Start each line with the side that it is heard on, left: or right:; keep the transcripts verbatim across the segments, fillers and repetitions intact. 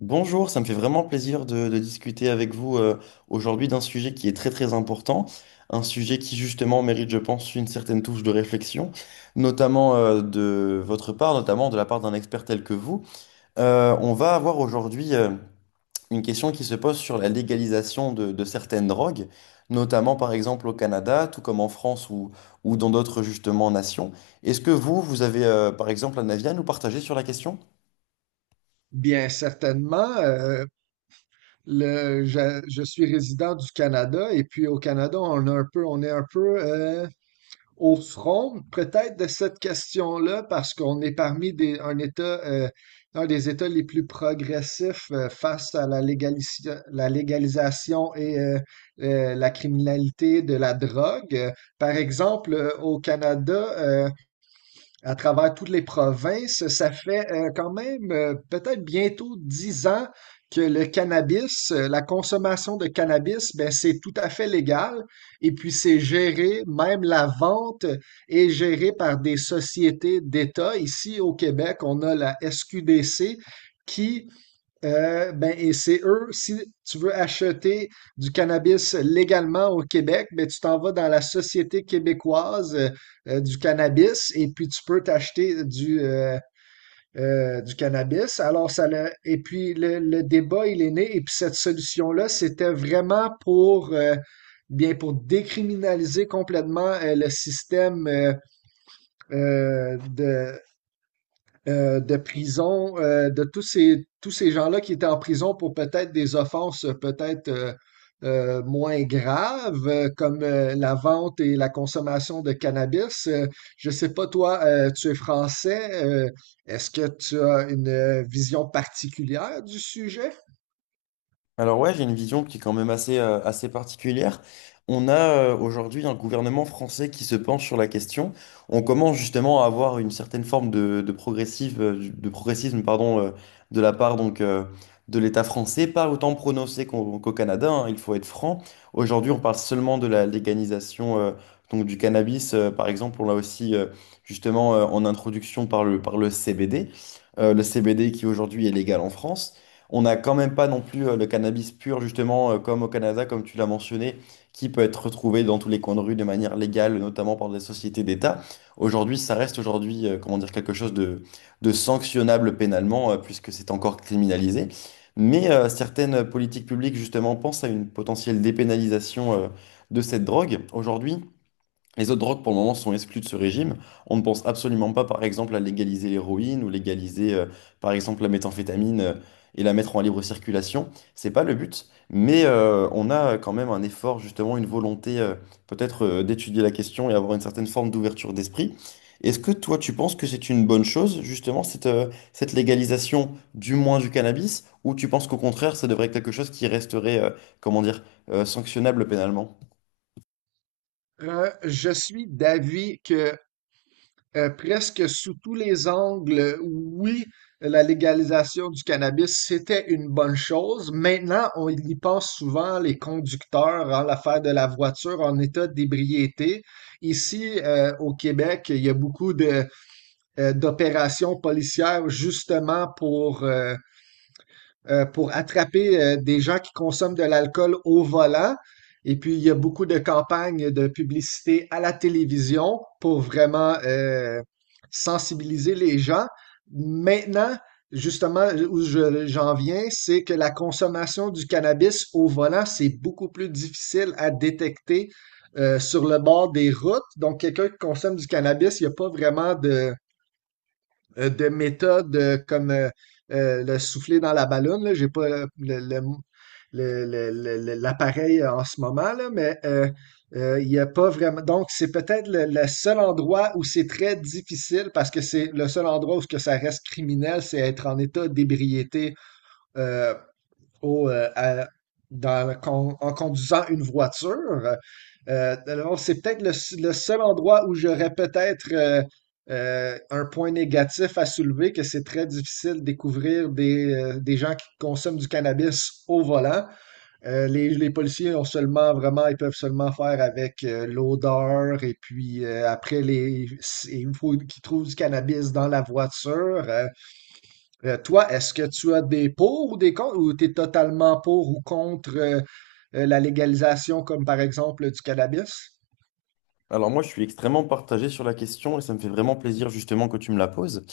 left: Bonjour, ça me fait vraiment plaisir de, de discuter avec vous, euh, aujourd'hui d'un sujet qui est très très important, un sujet qui justement mérite, je pense, une certaine touche de réflexion, notamment, euh, de votre part, notamment de la part d'un expert tel que vous. Euh, on va avoir aujourd'hui, euh, une question qui se pose sur la légalisation de, de certaines drogues, notamment par exemple au Canada, tout comme en France ou, ou dans d'autres justement nations. Est-ce que vous, vous avez, euh, par exemple, un avis à nous partager sur la question?
right: Bien certainement. euh, le, je, je suis résident du Canada et puis au Canada, on a un peu, on est un peu euh, au front peut-être de cette question-là parce qu'on est parmi des, un État, euh, un des États les plus progressifs euh, face à la, légalisi- la légalisation et euh, euh, la criminalité de la drogue. Euh, Par exemple, euh, au Canada, euh, à travers toutes les provinces. Ça fait euh, quand même euh, peut-être bientôt dix ans que le cannabis, euh, la consommation de cannabis, ben, c'est tout à fait légal. Et puis c'est géré, même la vente est gérée par des sociétés d'État. Ici au Québec, on a la S Q D C qui euh, ben, et c'est eux, si tu veux acheter du cannabis légalement au Québec, ben, tu t'en vas dans la Société québécoise euh, euh, du cannabis et puis tu peux t'acheter du, euh, euh, du cannabis. Alors, ça l'a- et puis le, le débat, il est né et puis cette solution-là, c'était vraiment pour, euh, bien, pour décriminaliser complètement euh, le système euh, euh, de, euh, de prison, euh, de tous ces, tous ces gens-là qui étaient en prison pour peut-être des offenses euh, peut-être euh, euh, moins graves, euh, comme euh, la vente et la consommation de cannabis. Euh, je sais pas, toi, euh, tu es français, euh, est-ce que tu as une euh, vision particulière du sujet?
left: Alors ouais, j'ai une vision qui est quand même assez, euh, assez particulière. On a, euh, aujourd'hui un gouvernement français qui se penche sur la question. On commence justement à avoir une certaine forme de, de progressive, euh, de progressisme pardon, euh, de la part donc, euh, de l'État français, pas autant prononcé qu'au qu'au Canada, hein, il faut être franc. Aujourd'hui, on parle seulement de la légalisation, euh, donc du cannabis, euh, par exemple. On l'a aussi, euh, justement, euh, en introduction par le, par le C B D. Euh, le C B D qui aujourd'hui est légal en France. On n'a quand même pas non plus, euh, le cannabis pur, justement, euh, comme au Canada, comme tu l'as mentionné, qui peut être retrouvé dans tous les coins de rue de manière légale, notamment par des sociétés d'État. Aujourd'hui, ça reste aujourd'hui, euh, comment dire, quelque chose de, de sanctionnable pénalement, euh, puisque c'est encore criminalisé. Mais euh, certaines politiques publiques, justement, pensent à une potentielle dépénalisation, euh, de cette drogue. Aujourd'hui, les autres drogues, pour le moment, sont exclues de ce régime. On ne pense absolument pas, par exemple, à légaliser l'héroïne ou légaliser, euh, par exemple, la méthamphétamine, euh, et la mettre en libre circulation. C'est pas le but, mais euh, on a quand même un effort, justement, une volonté, euh, peut-être, euh, d'étudier la question et avoir une certaine forme d'ouverture d'esprit. Est-ce que toi, tu penses que c'est une bonne chose, justement, cette, euh, cette légalisation, du moins du cannabis, ou tu penses qu'au contraire, ça devrait être quelque chose qui resterait, euh, comment dire, euh, sanctionnable pénalement?
right: Euh, je suis d'avis que Euh, presque sous tous les angles, oui, la légalisation du cannabis, c'était une bonne chose. Maintenant, on y pense souvent, les conducteurs, en l'affaire de la voiture en état d'ébriété. Ici, euh, au Québec, il y a beaucoup de, euh, d'opérations policières justement pour euh, euh, pour attraper euh, des gens qui consomment de l'alcool au volant. Et puis, il y a beaucoup de campagnes de publicité à la télévision pour vraiment euh, sensibiliser les gens. Maintenant, justement, où je- j'en viens, c'est que la consommation du cannabis au volant, c'est beaucoup plus difficile à détecter euh, sur le bord des routes. Donc, quelqu'un qui consomme du cannabis, il n'y a pas vraiment de, euh, de méthodes euh, comme euh, euh, le souffler dans la ballonne là. J'ai pas le- le- le mot- le- le- le- le- l'appareil euh, en ce moment, là, mais euh, euh, il n'y a pas vraiment. Donc, c'est peut-être le, le seul endroit où c'est très difficile parce que c'est le seul endroit où ce que ça reste criminel, c'est être en état d'ébriété euh, au, euh, à- dans la con- en conduisant une voiture. Euh, alors, c'est peut-être le, s- le seul endroit où j'aurais peut-être euh, euh, un point négatif à soulever, que c'est très difficile de découvrir des, euh, des gens qui consomment du cannabis au volant. Euh, les, les policiers ont seulement vraiment, ils peuvent seulement faire avec euh, l'odeur et puis euh, après les, s- il faut qu'ils trouvent du cannabis dans la voiture. Euh, euh, toi, est-ce que tu as des pour ou des contre ou tu es totalement pour ou contre euh, euh, la légalisation comme par exemple du cannabis?
left: Alors moi, je suis extrêmement partagé sur la question et ça me fait vraiment plaisir justement que tu me la poses.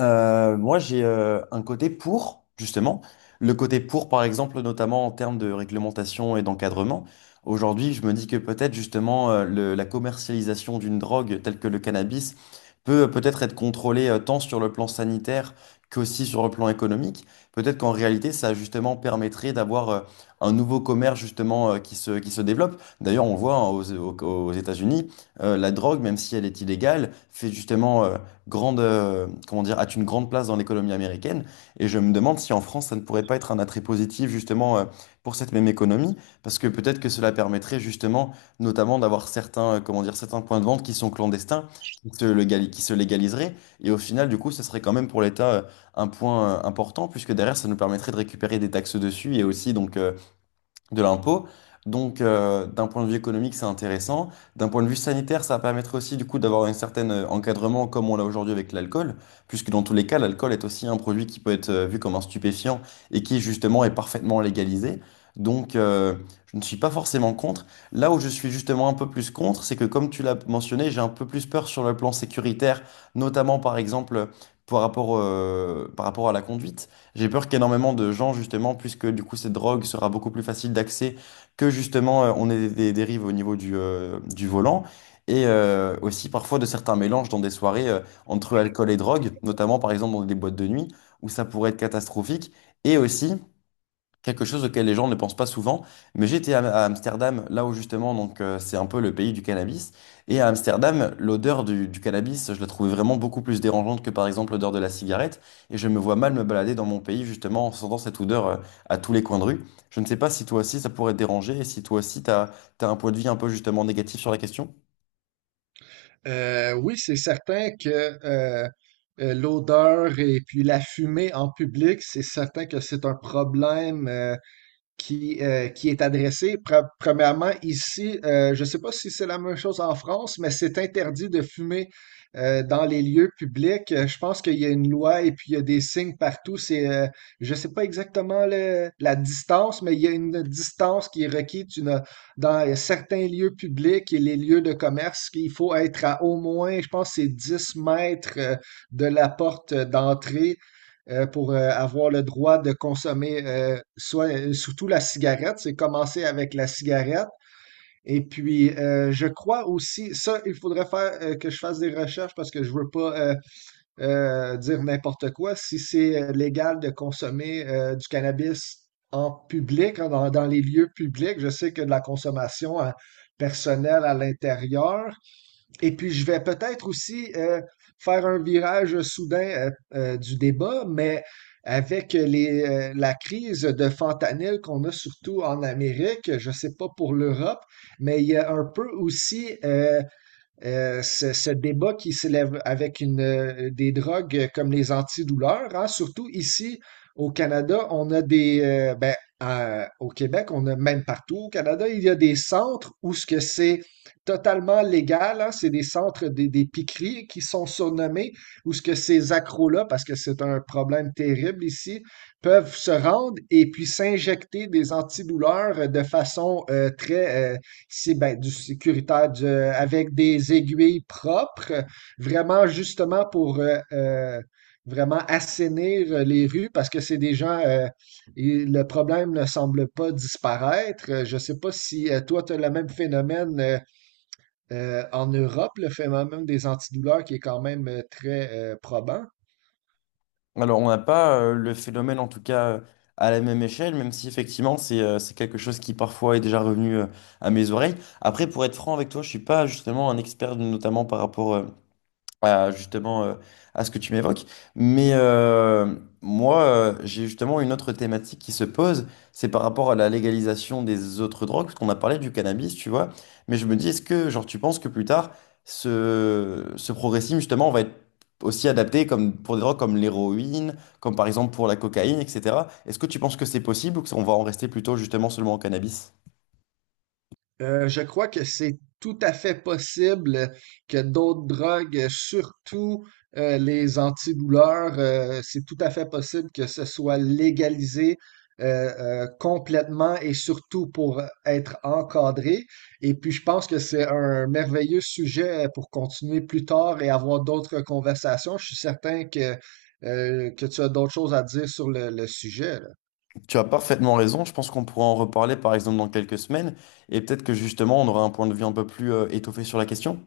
left: Euh, moi, j'ai, euh, un côté pour, justement. Le côté pour, par exemple, notamment en termes de réglementation et d'encadrement. Aujourd'hui, je me dis que peut-être, justement, euh, le- la commercialisation d'une drogue telle que le cannabis peut, euh, peut-être être contrôlée, euh, tant sur le plan sanitaire qu'aussi sur le plan économique. Peut-être qu'en réalité, ça, justement, permettrait d'avoir, euh, un nouveau commerce, justement, euh, qui se, qui se développe. D'ailleurs, on voit hein, aux, aux- aux États-Unis, euh, la drogue, même si elle est illégale, fait justement, euh, grande, euh, comment dire, a une grande place dans l'économie américaine. Et je me demande si en France, ça ne pourrait pas être un attrait positif justement, euh, pour cette même économie, parce que peut-être que cela permettrait justement, notamment, d'avoir certains, euh, comment dire, certains points de vente qui sont clandestins, qui se, légali- qui se légaliseraient. Et au final, du coup, ce serait quand même pour l'État, euh, un point, euh, important, puisque derrière, ça nous permettrait de récupérer des taxes dessus et aussi donc, euh, de l'impôt. Donc, euh, d'un point de vue économique, c'est intéressant. D'un point de vue sanitaire, ça va permettre aussi, du coup, d'avoir un certain euh, encadrement comme on l'a aujourd'hui avec l'alcool, puisque dans tous les cas, l'alcool est aussi un produit qui peut être euh, vu comme un stupéfiant et qui, justement, est parfaitement légalisé. Donc, euh, je ne suis pas forcément contre. Là où je suis justement un peu plus contre, c'est que, comme tu l'as mentionné, j'ai un peu plus peur sur le plan sécuritaire, notamment, par exemple, par rapport, euh, par rapport à la conduite. J'ai peur qu'énormément de gens, justement, puisque du coup cette drogue sera beaucoup plus facile d'accès, que justement euh, on ait des, des dérives au niveau du, euh, du volant, et euh, aussi parfois de certains mélanges dans des soirées euh, entre alcool et drogue, notamment par exemple dans des boîtes de nuit, où ça pourrait être catastrophique, et aussi quelque chose auquel les gens ne pensent pas souvent. Mais j'étais à, à Amsterdam, là où justement, donc euh, c'est un peu le pays du cannabis. Et à Amsterdam, l'odeur du, du cannabis, je la trouvais vraiment beaucoup plus dérangeante que par exemple l'odeur de la cigarette. Et je me vois mal me balader dans mon pays justement en sentant cette odeur, euh, à tous les coins de rue. Je ne sais pas si toi aussi ça pourrait te déranger et si toi aussi t'as, t'as un point de vue un peu justement négatif sur la question.
right: Euh, oui, c'est certain que euh, euh, l'odeur et puis la fumée en public, c'est certain que c'est un problème euh, qui, euh, qui est adressée. Pre- Premièrement, ici, euh, je ne sais pas si c'est la même chose en France, mais c'est interdit de fumer euh, dans les lieux publics. Euh, Je pense qu'il y a une loi et puis il y a des signes partout. C'est, euh, je ne sais pas exactement le- la distance, mais il y a une distance qui est requise. Tu n'as- dans certains lieux publics et les lieux de commerce, il faut être à au moins, je pense, que c'est dix mètres euh, de la porte d'entrée euh, pour euh, avoir le droit de consommer euh, soit euh, surtout la cigarette. C'est commencer avec la cigarette. Et puis, euh, je crois aussi, ça, il faudrait faire euh, que je fasse des recherches parce que je veux pas euh, euh, dire n'importe quoi. Si c'est euh, légal de consommer euh, du cannabis en public, hein, dans, dans les lieux publics, je sais que de la consommation euh, personnelle à l'intérieur, et puis, je vais peut-être aussi euh, faire un virage soudain euh, euh, du débat, mais avec les, euh, la crise de fentanyl qu'on a surtout en Amérique, je ne sais pas pour l'Europe, mais il y a un peu aussi euh, euh, ce, ce débat qui s'élève avec une, euh, des drogues comme les antidouleurs, hein, surtout ici au Canada, on a des, euh, ben, à- au Québec, on a même partout au Canada, il y a des centres où ce que c'est totalement légal, hein, c'est des centres des, des piqueries qui sont surnommés, où ce que ces accros-là, parce que c'est un problème terrible ici, peuvent se rendre et puis s'injecter des antidouleurs de façon euh, très euh, c'est ben, du sécuritaire du- avec des aiguilles propres, vraiment justement pour euh, euh, vraiment assainir les rues parce que c'est des gens, euh, et le problème ne semble pas disparaître. Euh, Je ne sais pas si euh, toi, tu as le même phénomène euh, euh, en Europe, le phénomène des antidouleurs qui est quand même euh, très euh, probant.
left: Alors, on n'a pas, euh, le phénomène, en tout cas, euh, à la même échelle, même si effectivement, c'est euh, c'est quelque chose qui parfois est déjà revenu, euh, à mes oreilles. Après, pour être franc avec toi, je suis pas justement un expert, notamment par rapport, euh, à, justement, euh, à ce que tu m'évoques. Mais euh, moi, euh, j'ai justement une autre thématique qui se pose, c'est par rapport à la légalisation des autres drogues, parce qu'on a parlé du cannabis, tu vois. Mais je me dis, est-ce que, genre, tu penses que plus tard, ce, ce progressisme, justement, va être aussi adapté comme pour des drogues comme l'héroïne, comme par exemple pour la cocaïne, et cetera. Est-ce que tu penses que c'est possible ou qu'on va en rester plutôt justement seulement au cannabis?
right: Euh, je crois que c'est tout à fait possible que d'autres drogues, surtout euh, les antidouleurs, euh, c'est tout à fait possible que ce soit légalisé euh, euh, complètement et surtout pour être encadré. Et puis, je pense que c'est un merveilleux sujet pour continuer plus tard et avoir d'autres conversations. Je suis certain que, euh, que tu as d'autres choses à dire sur le, le sujet, là.
left: Tu as parfaitement raison. Je pense qu'on pourra en reparler, par exemple, dans quelques semaines. Et peut-être que justement, on aura un point de vue un peu plus, euh, étoffé sur la question.